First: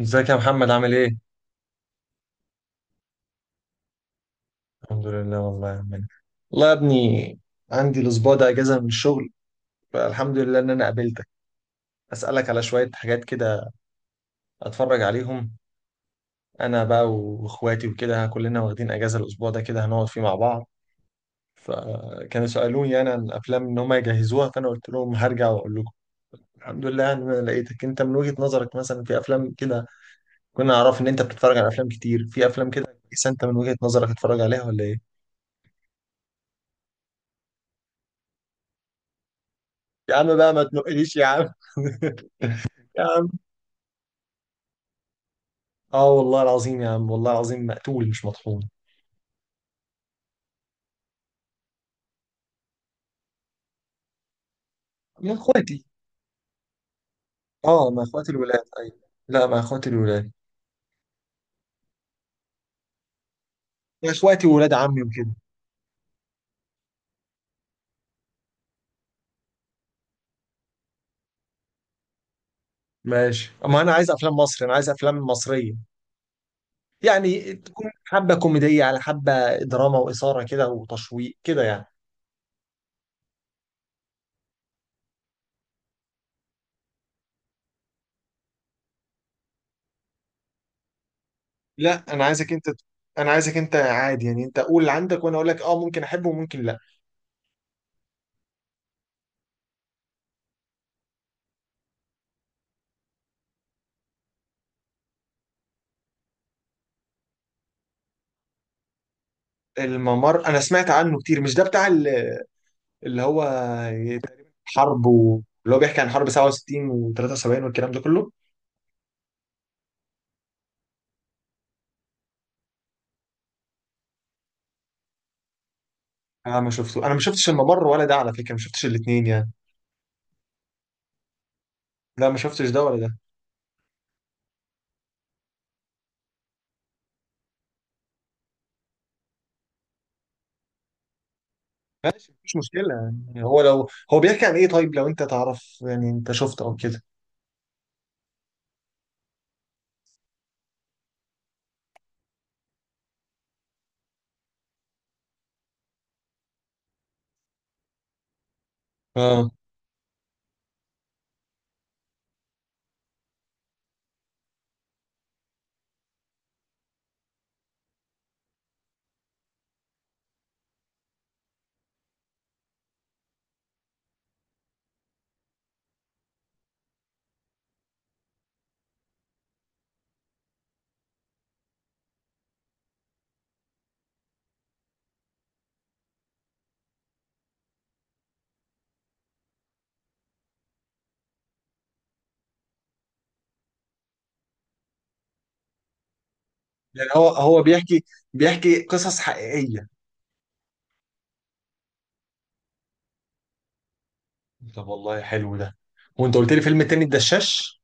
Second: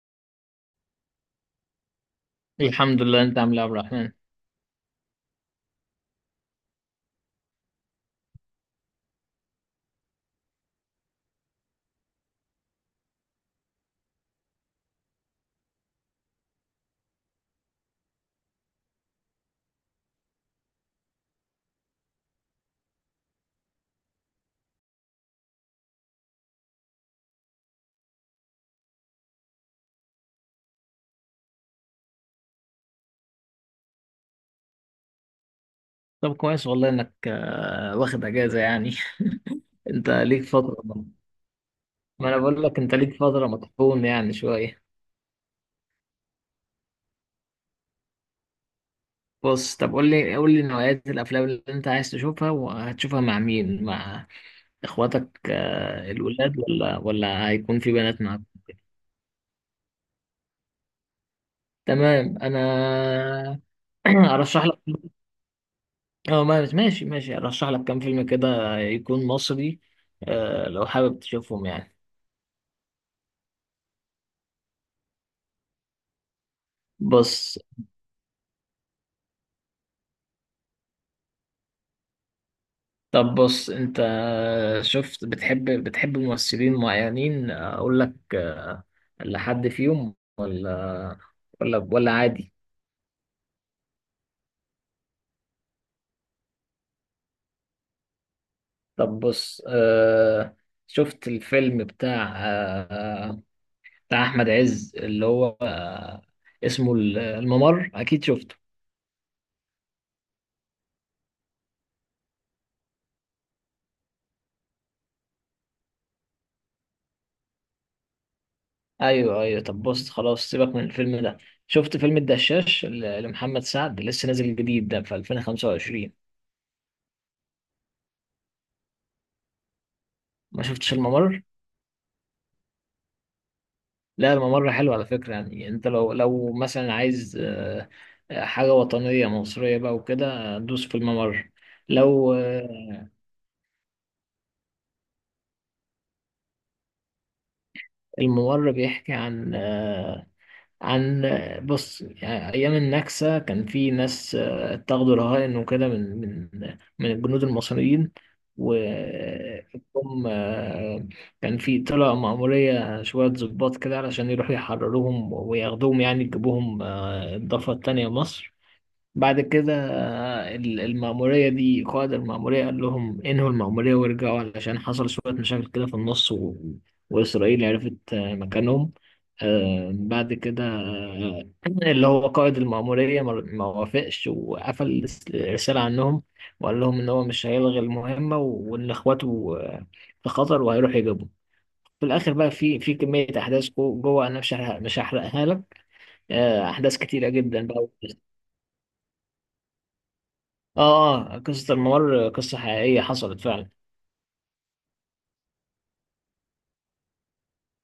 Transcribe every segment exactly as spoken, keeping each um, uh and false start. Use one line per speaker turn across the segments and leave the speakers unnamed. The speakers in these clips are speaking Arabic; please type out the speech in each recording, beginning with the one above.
ازيك يا محمد عامل ايه؟
الحمد لله. انت عامل ايه يا عبد الرحمن؟
الحمد لله والله يا عمنا. والله يا ابني، عندي الاسبوع ده اجازه من الشغل، فالحمد لله ان انا قابلتك. اسالك على شويه حاجات كده، اتفرج عليهم. انا بقى واخواتي وكده كلنا واخدين اجازه الاسبوع ده، كده هنقعد فيه مع بعض، فكانوا سالوني انا عن افلام ان هم يجهزوها، فانا قلت لهم هرجع واقول لكم. الحمد لله ان انا لقيتك، انت من وجهه نظرك مثلا في افلام كده كنا نعرف ان انت بتتفرج على افلام كتير، في افلام كده كويسه انت من وجهه نظرك تتفرج عليها ولا ايه؟
طب كويس والله انك آه، واخد اجازه يعني. انت
يا عم
ليك
بقى ما
فتره.
تنقليش يا عم.
ما انا بقول لك انت
يا
ليك
عم،
فتره مطحون يعني شويه.
اه والله العظيم يا عم، والله العظيم مقتول مش مطحون.
بص طب، قول لي قول لي نوعيات الافلام اللي انت عايز تشوفها وهتشوفها مع مين، مع
مع
اخواتك؟
اخواتي.
آه، الولاد ولا ولا هيكون
اه،
في
مع
بنات
اخواتي
معاك؟
الولاد. ايوه، لا مع اخواتي الولاد.
تمام، انا
مع اخواتي
ارشح
وولاد
لك.
عمي وكده.
اه، ما- ماشي ماشي، ارشح لك كام فيلم كده يكون مصري. آه، لو حابب تشوفهم يعني.
ماشي، اما انا عايز افلام مصري، انا عايز افلام مصريه، يعني
بص.
تكون حبه كوميديه على حبه دراما واثاره كده وتشويق كده يعني.
طب بص انت، شفت بتحب بتحب ممثلين معينين اقول لك؟ لحد فيهم ولا؟ ولا
لا
ولا
انا عايزك
عادي؟
انت، انا عايزك انت عادي يعني، انت قول اللي عندك وانا اقول لك اه، ممكن احبه وممكن لا.
طب بص، آه شفت الفيلم بتاع آه بتاع احمد عز اللي هو آه اسمه الممر، اكيد شفته؟
الممر انا سمعت عنه كتير، مش ده بتاع ال- اللي هو حرب و... اللي هو بيحكي عن حرب سبعة وستين و73 والكلام ده كله؟
ايوه ايوه، طب بص خلاص، سيبك من الفيلم ده. شفت فيلم الدشاش ل- لمحمد سعد؟ لسه نازل جديد ده في ألفين وخمسة وعشرين.
انا ما شفته، انا ما شفتش الممر ولا ده على فكره، ما شفتش الاثنين يعني.
ما شفتش الممر؟
لا ما شفتش ده ولا ده.
لا، الممر حلو على فكرة. يعني انت لو لو مثلا عايز آه، آه، حاجة وطنية مصرية بقى وكده، آه، دوس في الممر.
ماشي
لو
مفيش مشكله،
آه،
يعني هو لو هو بيحكي عن ايه؟ طيب لو انت تعرف يعني، انت شفته او كده.
الممر بيحكي عن آه، عن آه، بص، يعني أيام النكسة كان في ناس آه، اتاخدوا رهائن وكده، من من من الجنود المصريين،
اه،
وهم... كان في طلع مأمورية شوية ضباط كده علشان يروحوا يحرروهم وياخدوهم، يعني يجيبوهم آه، الضفة التانية مصر. بعد كده آه، ال- المأمورية دي، قائد المأمورية قال لهم انهوا المأمورية وارجعوا علشان حصل شوية مشاكل كده في النص و... وإسرائيل عرفت آه، مكانهم. آه، بعد كده آه، اللي هو قائد المأمورية ما ما وافقش، وقفل الس- الرسالة عنهم. وقال لهم إن هو مش هيلغي المهمة و- وإن إخواته آه، في خطر، وهيروح يجيبهم. في الآخر بقى، في في كمية أحداث جو- جوه، أنا مش هحرق- مش هحرقها لك. آه، أحداث
يعني هو
كتيرة
هو
جدا بقى.
بيحكي بيحكي قصص حقيقيه؟
اه، اه، قصة الممر قصة حقيقية حصلت فعلا.
طب والله حلو ده. وانت قلت لي فيلم التاني الدشاش.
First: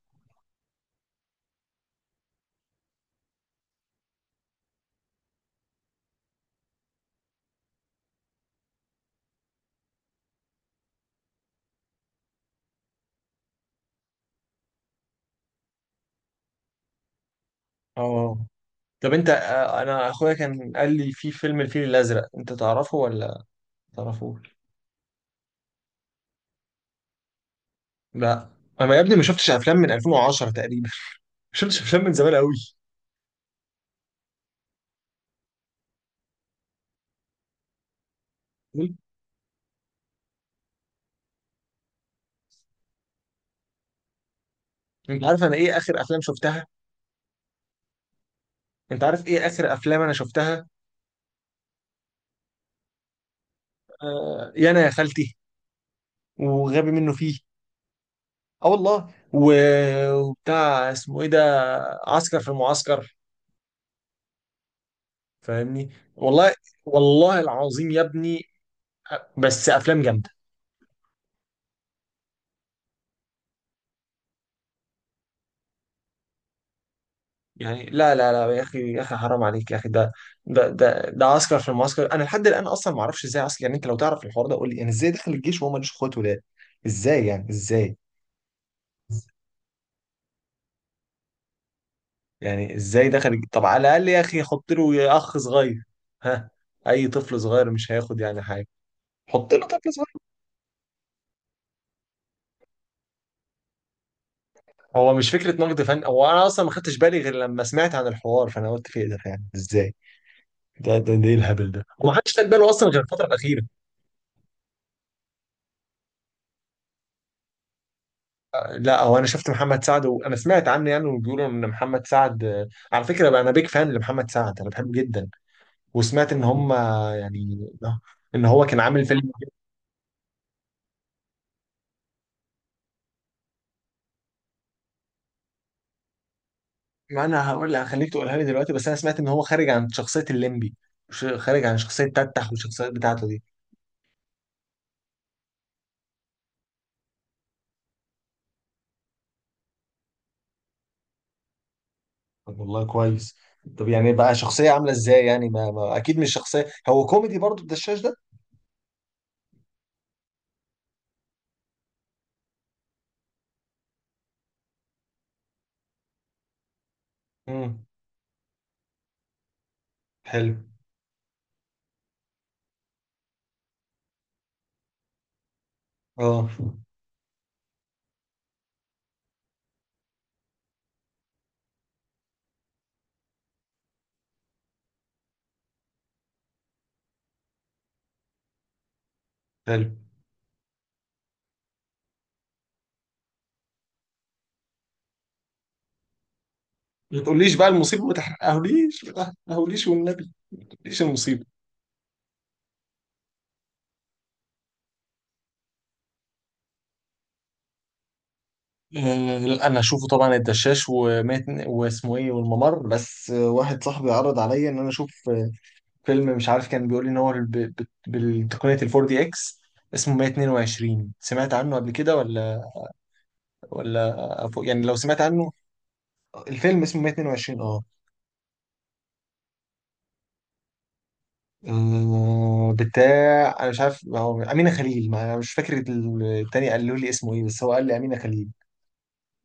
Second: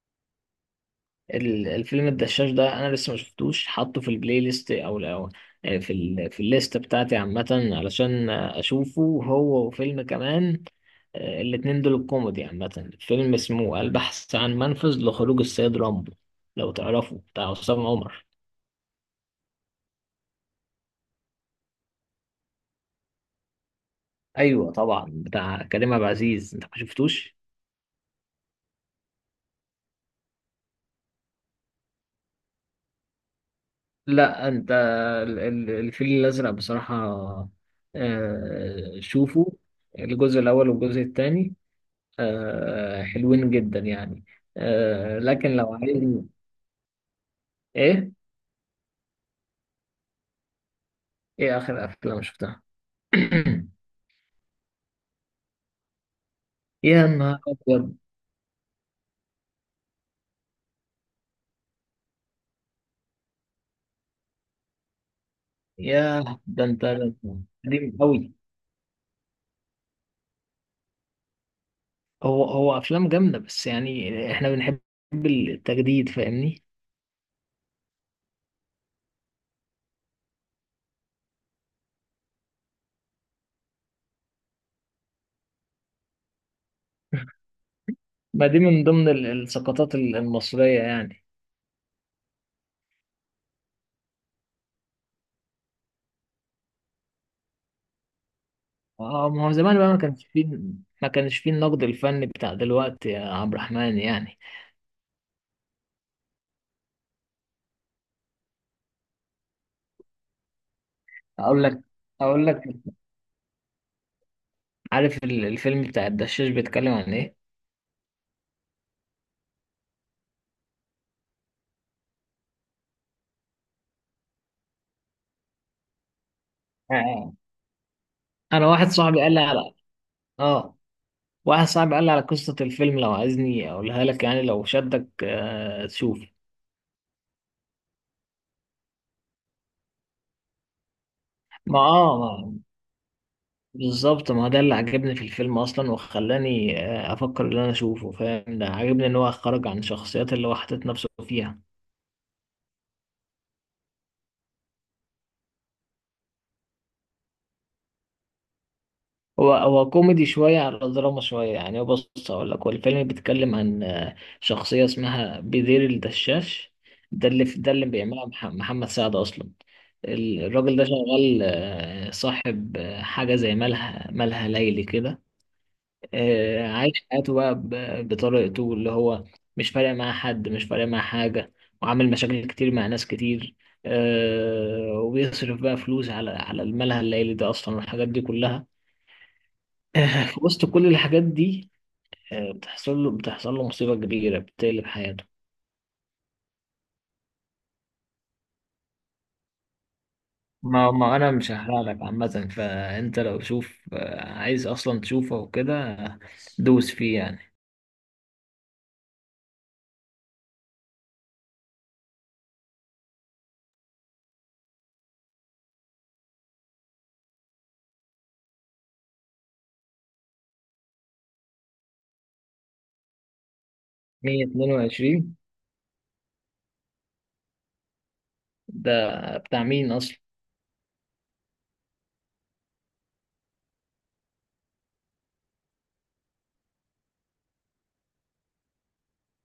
ال- الفيلم الدشاش ده انا لسه ما شفتوش، حاطه في البلاي ليست او او آه، في ال في الليست بتاعتي عامة، علشان اشوفه هو وفيلم كمان. آه، الاتنين دول الكوميدي عامة. فيلم اسمه البحث عن منفذ لخروج السيد رامبو، لو تعرفه، بتاع عصام عمر.
اه، طب انت آه، انا اخويا كان قال لي في فيلم الفيل الازرق، انت تعرفه ولا ما تعرفوش؟
ايوه طبعا، بتاع كريم عبد العزيز. انت ما شفتوش؟
لا، انا يا ابني ما شفتش افلام من الفين وعشره تقريبا، ما شفتش افلام من زمان قوي.
لا، انت... ال- ال- الفيل الازرق بصراحه، آه، شوفوا الجزء الاول والجزء الثاني، آه، حلوين جدا يعني. آه،
انت عارف
لكن
انا
لو
ايه اخر افلام
عايز...
شفتها؟
ايه
انت عارف ايه اخر افلام انا شفتها؟
ايه اخر افلام شفتها؟
آه يانا يا خالتي، وغبي
يا
منه
نهار
فيه.
ابيض!
اه والله، و- وبتاع اسمه ايه ده، عسكر في المعسكر، فاهمني؟
يا
والله،
ده انت ده أنت!
والله العظيم
قديم
يا
قوي.
ابني. بس افلام جامده
هو هو افلام جامده، بس يعني احنا بنحب التجديد، فاهمني؟
يعني. لا لا لا يا اخي، يا اخي حرام عليك يا اخي، ده ده ده ده عسكر في المعسكر، انا لحد الان اصلا ما اعرفش ازاي عسكر. يعني انت لو تعرف الحوار ده قول لي، يعني ازاي دخل الجيش وهو مالوش اخوات ولاد؟ ازاي يعني ازاي؟
ما دي من ضمن ال- السقطات ال- المصريه يعني.
يعني ازاي دخل؟ طب على الاقل يا اخي، حط له يا اخ صغير، ها؟ اي طفل صغير مش هياخد يعني حاجه.
اه، ما هو
حط له
زمان بقى
طفل
ما
صغير.
كانش فيه، ما كانش فيه النقد الفني بتاع دلوقتي يا عبد الرحمن يعني.
هو مش فكره نقد فن، هو انا اصلا ما خدتش بالي غير لما سمعت عن الحوار، فانا قلت في ايه ده؟ يعني ازاي؟ ده ده, ده ايه
اقول
الهبل
لك
ده، ومحدش خد
اقول لك
باله اصلا غير الفتره الاخيره.
عارف ال- الفيلم بتاع الدشاش بيتكلم عن ايه؟
آه، لا، هو انا شفت محمد سعد وانا سمعت عنه يعني، وبيقولوا ان محمد سعد، آه، على فكره بقى انا بيك فان لمحمد سعد، انا بحبه جدا. وسمعت ان هم،
آه.
يعني ان هو
انا
كان
واحد
عامل
صاحبي
فيلم.
قال لي على... اه، واحد صاحبي قال لي على قصة الفيلم، لو عايزني اقولها لك يعني، لو شدك آه تشوف.
ما انا هقول لك، هخليك تقولها لي دلوقتي. بس انا سمعت ان هو خارج عن شخصيه الليمبي، ش- خارج عن
ما
شخصيه
اه
تتح
ما-
والشخصيات بتاعته دي.
بالظبط، ما ده اللي عجبني في الفيلم اصلا، وخلاني آه افكر ان انا اشوفه، فاهم؟ ده عجبني ان هو خرج عن شخصيات اللي هو حاطط نفسه فيها.
طب والله كويس. طب يعني بقى شخصيه عامله ازاي يعني؟ ما, ما اكيد مش شخصيه، هو كوميدي برضو الدشاش ده؟
هو هو كوميدي شوية على دراما شوية، يعني هو بص، أقول لك، هو الفيلم بيتكلم عن آه، شخصية اسمها بدير الدشاش. ده اللي ده
امم.
اللي بيعملها مح- محمد سعد أصلا. ال-
حلو.
الراجل ده شغال آه، صاحب آه، حاجة زي مالها مالها ليلي كده.
اه،
آه، عايش حياته بقى ب- بطريقته اللي هو، مش فارق معاه حد، مش فارق معاه حاجة. وعامل مشاكل كتير مع ناس كتير. آه، وبيصرف بقى فلوس على على المالها الليلي ده أصلا والحاجات دي كلها.
حلو.
في وسط كل الحاجات دي، آه، بتحصل له بتحصل له مصيبة كبيرة بتقلب حياته.
ما تقوليش بقى المصيبه، ما تحرقهوليش، ما تحرقهوليش والنبي. ما
ما
تقوليش
ما انا
المصيبه.
مش هحرق لك عامة، فانت لو شوف آه، عايز اصلا تشوفه وكده، آه، دوس فيه يعني.
آه، لا انا اشوفه طبعا الدشاش، ومات واسمه ايه، والممر. بس آه، واحد صاحبي عرض عليا ان انا اشوف فيلم، مش عارف كان بيقول لي ان هو ب- ب- بالتقنية الفور دي اكس، اسمه مية اتنين وعشرين، سمعت عنه قبل كده ولا ولا؟ أفو- يعني لو سمعت
مية اتنين وعشرين
عنه، الفيلم اسمه مية اتنين وعشرين. اه،
ده بتاع مين اصلا؟
آه، بتاع انا مش عارف، هو امينه خليل، ما انا مش فاكر ال- التاني قالوا لي اسمه ايه، بس هو قال لي امينه خليل.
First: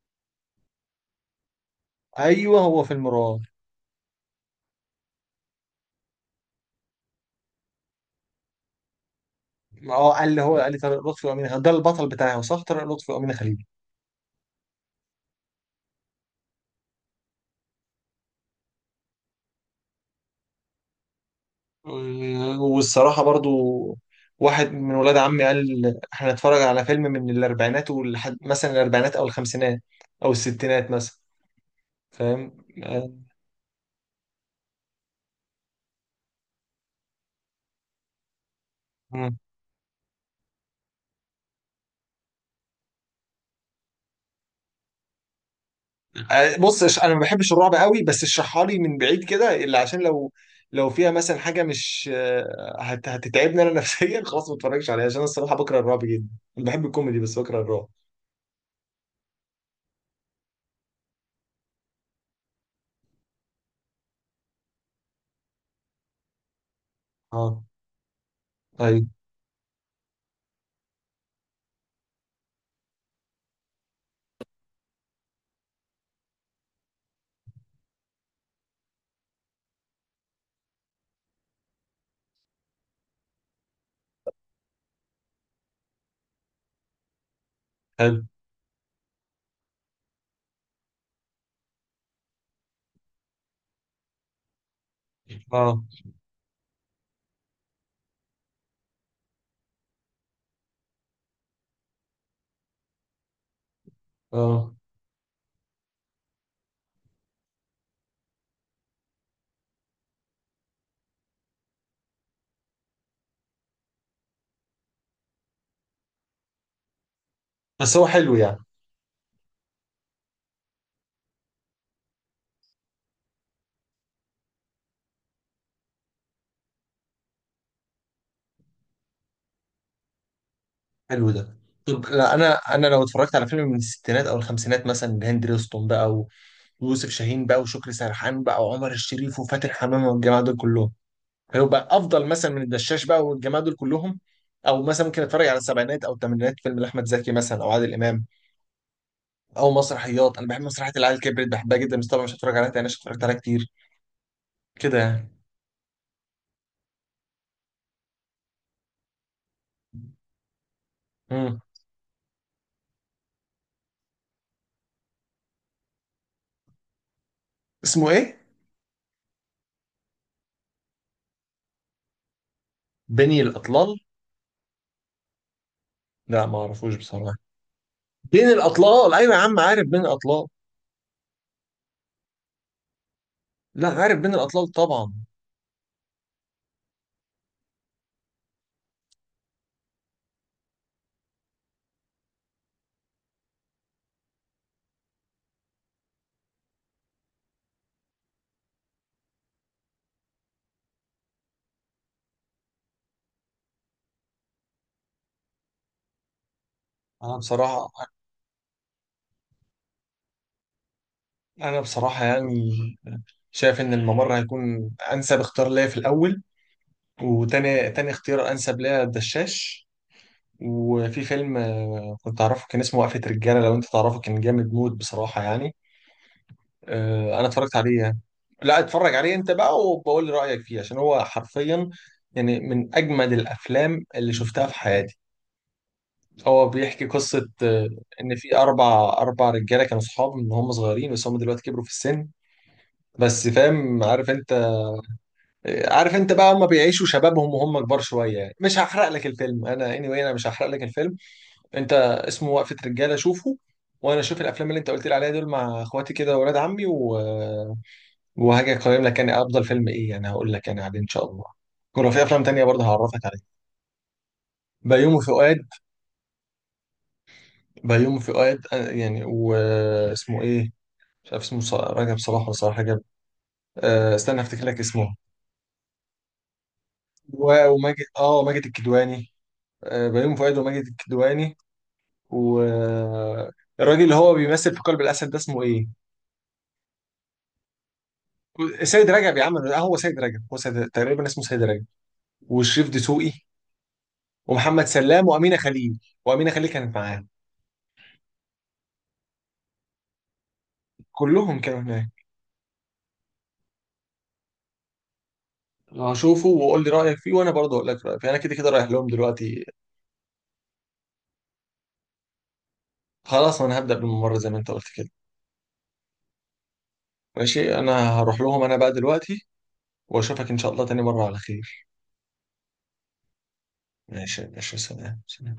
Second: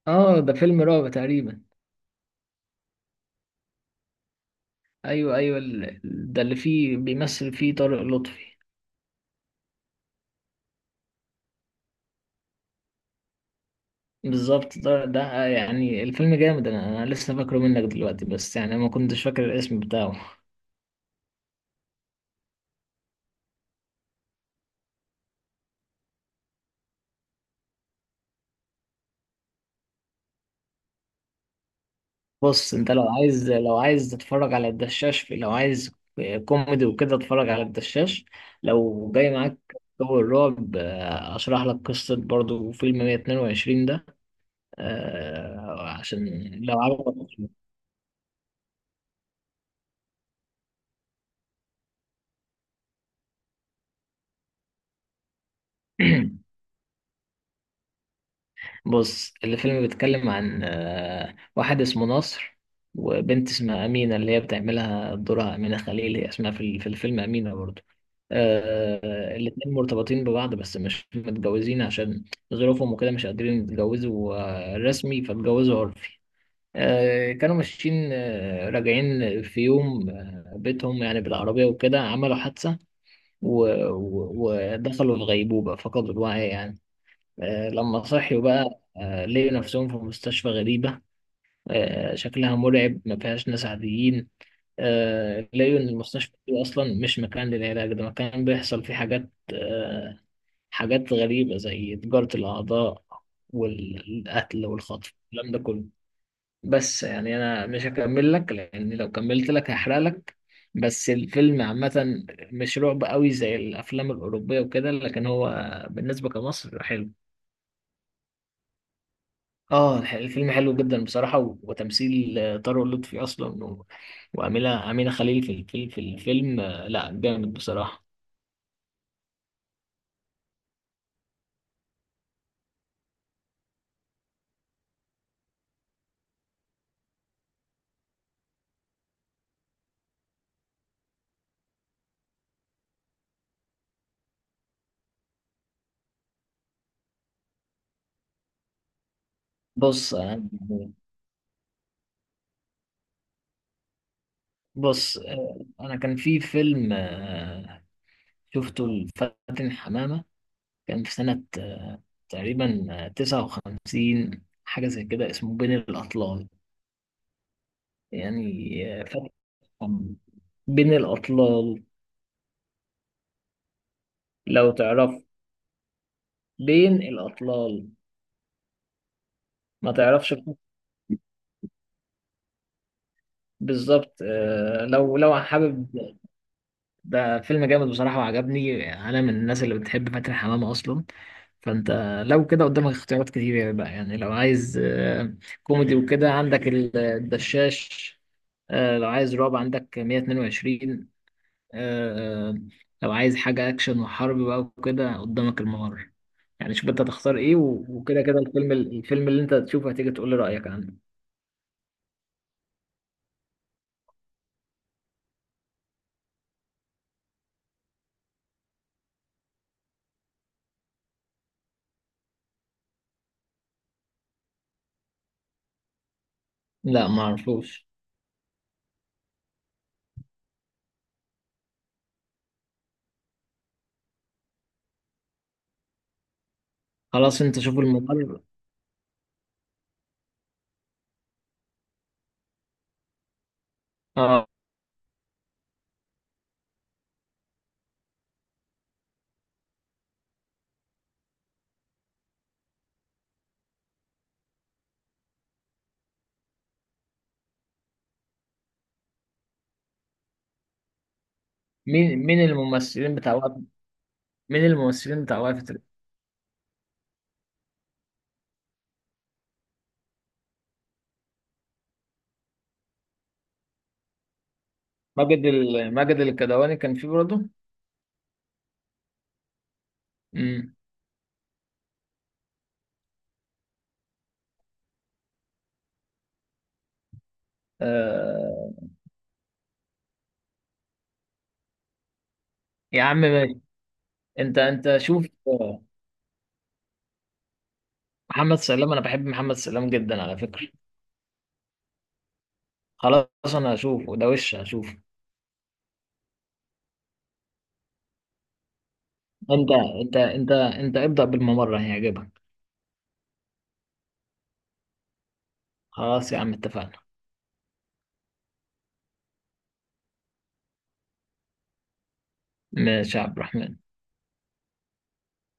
اه، ده فيلم رعب تقريبا.
ايوه هو فيلم رعب.
ايوه ايوه، ال- ده اللي فيه بيمثل فيه طارق لطفي.
اه قال لي، هو قال لي طارق لطفي وامينه خليل، ده البطل بتاعه صح؟ طارق لطفي وامينه خليل.
بالظبط، ده, ده آه، يعني الفيلم جامد، انا انا لسه فاكره منك دلوقتي، بس يعني ما كنتش فاكر الاسم بتاعه.
والصراحة برضو واحد من ولاد عمي قال احنا نتفرج على فيلم من الأربعينات، ولحد مثلا الأربعينات أو الخمسينات أو الستينات مثلا، فاهم؟
بص انت لو
آه،
عايز، لو عايز تتفرج على الدشاش، في لو عايز كوميدي وكده، اتفرج على الدشاش. لو جاي
مم.
معاك جو الرعب، آه، اشرح لك قصة برضو فيلم مية اتنين وعشرين ده، آه، عشان
آه،
لو
بص، إش- أنا ما
عجبك.
بحبش الرعب قوي، بس اشرحها لي من بعيد كده اللي عشان لو، لو فيها مثلا حاجة مش آه، هت- هتتعبني أنا نفسيا خلاص ما اتفرجش عليها، عشان أنا الصراحة بكره الرعب جدا، أنا بحب الكوميدي بس بكره الرعب.
بص، الفيلم بيتكلم عن آه، واحد اسمه نصر، وبنت اسمها أمينة، اللي هي بتعملها دورها أمينة خليل، هي اسمها في ال- في الفيلم أمينة
اه،
برضه.
ايوه،
آه، الاتنين مرتبطين ببعض، بس مش متجوزين عشان ظروفهم وكده، مش قادرين يتجوزوا آه، رسمي، فاتجوزوا عرفي. آه، كانوا ماشيين آه، راجعين في يوم آه، بيتهم يعني، بالعربية وكده عملوا حادثة، و- و- ودخلوا في غيبوبة، فقدوا الوعي يعني. آه، لما
حلو،
صحيوا بقى آه، لقوا نفسهم في مستشفى غريبة. آه، شكلها مرعب، ما فيهاش ناس عاديين. آه، لقوا
اه
إن المستشفى دي أصلا مش مكان للعلاج، ده مكان بيحصل فيه حاجات آه، حاجات غريبة زي تجارة الأعضاء والقتل
اه.
والخطف، الكلام ده كله. بس يعني أنا مش هكمل لك، لأن لو كملت لك هحرق لك. بس الفيلم عامة مش رعب قوي زي الأفلام الأوروبية وكده، لكن هو بالنسبة كمصر حلو.
بس هو حلو يعني؟
اه، الح- الفيلم حلو جدا بصراحة، و- وتمثيل آه، طارق لطفي أصلا، و- وأمينة أمينة خليل في الفيلم في الفيلم آه، لا جامد بصراحة.
حلو ده. طب لا، انا انا لو اتفرجت على فيلم من الستينات او الخمسينات مثلا، هند رستم بقى، ويوسف شاهين بقى، وشكري سرحان بقى، وعمر الشريف وفاتن حمامه والجماعه دول كلهم، هيبقى افضل مثلا من الدشاش بقى والجماعه دول كلهم. او مثلا ممكن اتفرج على السبعينات او الثمانينات، فيلم لاحمد زكي مثلا، او عادل امام، او
بص
مسرحيات.
آه،
انا بحب مسرحيه العيال كبرت، بحبها جدا، بس طبعا مش هتفرج عليها تاني عشان اتفرجت عليها كتير كده
بص
يعني.
آه، أنا كان في فيلم آه، شفته لفاتن حمامة، كان في سنة
امم.
آه، تقريبا آه، تسعة وخمسين، حاجة زي كده، اسمه بين الأطلال،
اسمه ايه؟
يعني آه، فاتن حمامة. بين الأطلال،
بني الاطلال؟
لو تعرف.
لا ما اعرفوش
بين
بصراحه.
الأطلال،
بين الاطلال، ايوه يا عم، عارف
ما
بين
تعرفش؟
الاطلال. لا،
بالظبط.
عارف بين الاطلال
آه،
طبعا.
لو لو حابب، ده فيلم جامد بصراحة وعجبني. أنا من الناس اللي بتحب فاتن حمامة أصلا. فأنت لو كده قدامك اختيارات كتير يعني بقى، يعني لو عايز آه، كوميدي وكده، عندك ال- الدشاش. آه، لو عايز رعب عندك مية اتنين وعشرين. آه، آه، لو عايز حاجة أكشن وحرب بقى وكده، قدامك الممر. يعني شوف أنت
انا
تختار إيه، و-
بصراحه،
وكده كده، الفيلم الفيلم اللي أنت تشوفه هتيجي تقول لي رأيك عنه.
انا بصراحه يعني شايف ان الممر هيكون انسب اختيار ليا في الاول، وتاني تاني اختيار انسب ليا الدشاش. وفي فيلم آه، كنت اعرفه، كان اسمه وقفه رجاله، لو انت تعرفه، كان جامد موت بصراحه يعني.
لا
آه، انا اتفرجت
معرفوش.
عليه يعني، لا اتفرج عليه انت بقى، وبقول لي رايك فيه، عشان هو حرفيا يعني من اجمد الافلام اللي شفتها في حياتي. هو بيحكي
خلاص،
قصه،
أنت شوف
آه، ان
الممر.
في اربع اربع رجاله كانوا صحاب من هم صغيرين، بس هم دلوقتي كبروا في السن، بس فاهم عارف
اه،
انت، عارف انت بقى، هم بيعيشوا شبابهم وهم كبار شويه يعني. مش هحرق لك الفيلم انا، anyway انا مش هحرق لك الفيلم. انت اسمه وقفه رجاله، شوفه. وانا اشوف الافلام اللي انت قلت لي عليها دول مع اخواتي كده، واولاد عمي و... وهاجي اقيم لك، يعني افضل فيلم ايه، يعني هقول لك يعني عليه ان شاء الله. ولو
مين
في
مين
افلام تانية برضه
الممثلين
هعرفك
بتاع
عليها.
وقف... مين
بيومي
الممثلين بتاع
فؤاد،
وقفة ال-
بيومي فؤاد، آه، يعني واسمه ايه؟ مش عارف اسمه، ص- رجب صلاح ولا صلاح رجب؟ أه استنى افتكر لك اسمه.
ماجد ال... ماجد الكدواني كان فيه برضه.
و- وماجد، اه ماجد الكدواني. آه، بيومي فؤاد
امم.
وماجد الكدواني. والراجل اللي هو بيمثل في قلب الاسد، ده اسمه ايه؟
آه...
سيد رجب يا عم. آه، هو سيد رجب، هو سيد تقريبا اسمه سيد رجب، وشريف
يا عم
دسوقي
ماشي. انت
ومحمد
انت شوف
سلام وامينه
آه،
خليل. وامينه خليل كانت معاهم،
محمد سلام، انا بحب محمد سلام جدا على فكرة.
كلهم كانوا هناك.
خلاص انا هشوفه ده وش هشوفه.
هشوفه وقول لي رايك فيه، وانا برضه اقول لك رايي فيه. انا كده كده رايح لهم دلوقتي.
انت انت انت انت ابدأ بالممر، هيعجبك.
خلاص انا هبدا بالممر زي ما انت قلت كده.
خلاص يا عم، اتفقنا.
ماشي، انا هروح لهم انا بقى دلوقتي، واشوفك ان شاء الله تاني مره على خير.
ماشي يا عبد الرحمن.
ماشي ماشي، سلام سلام.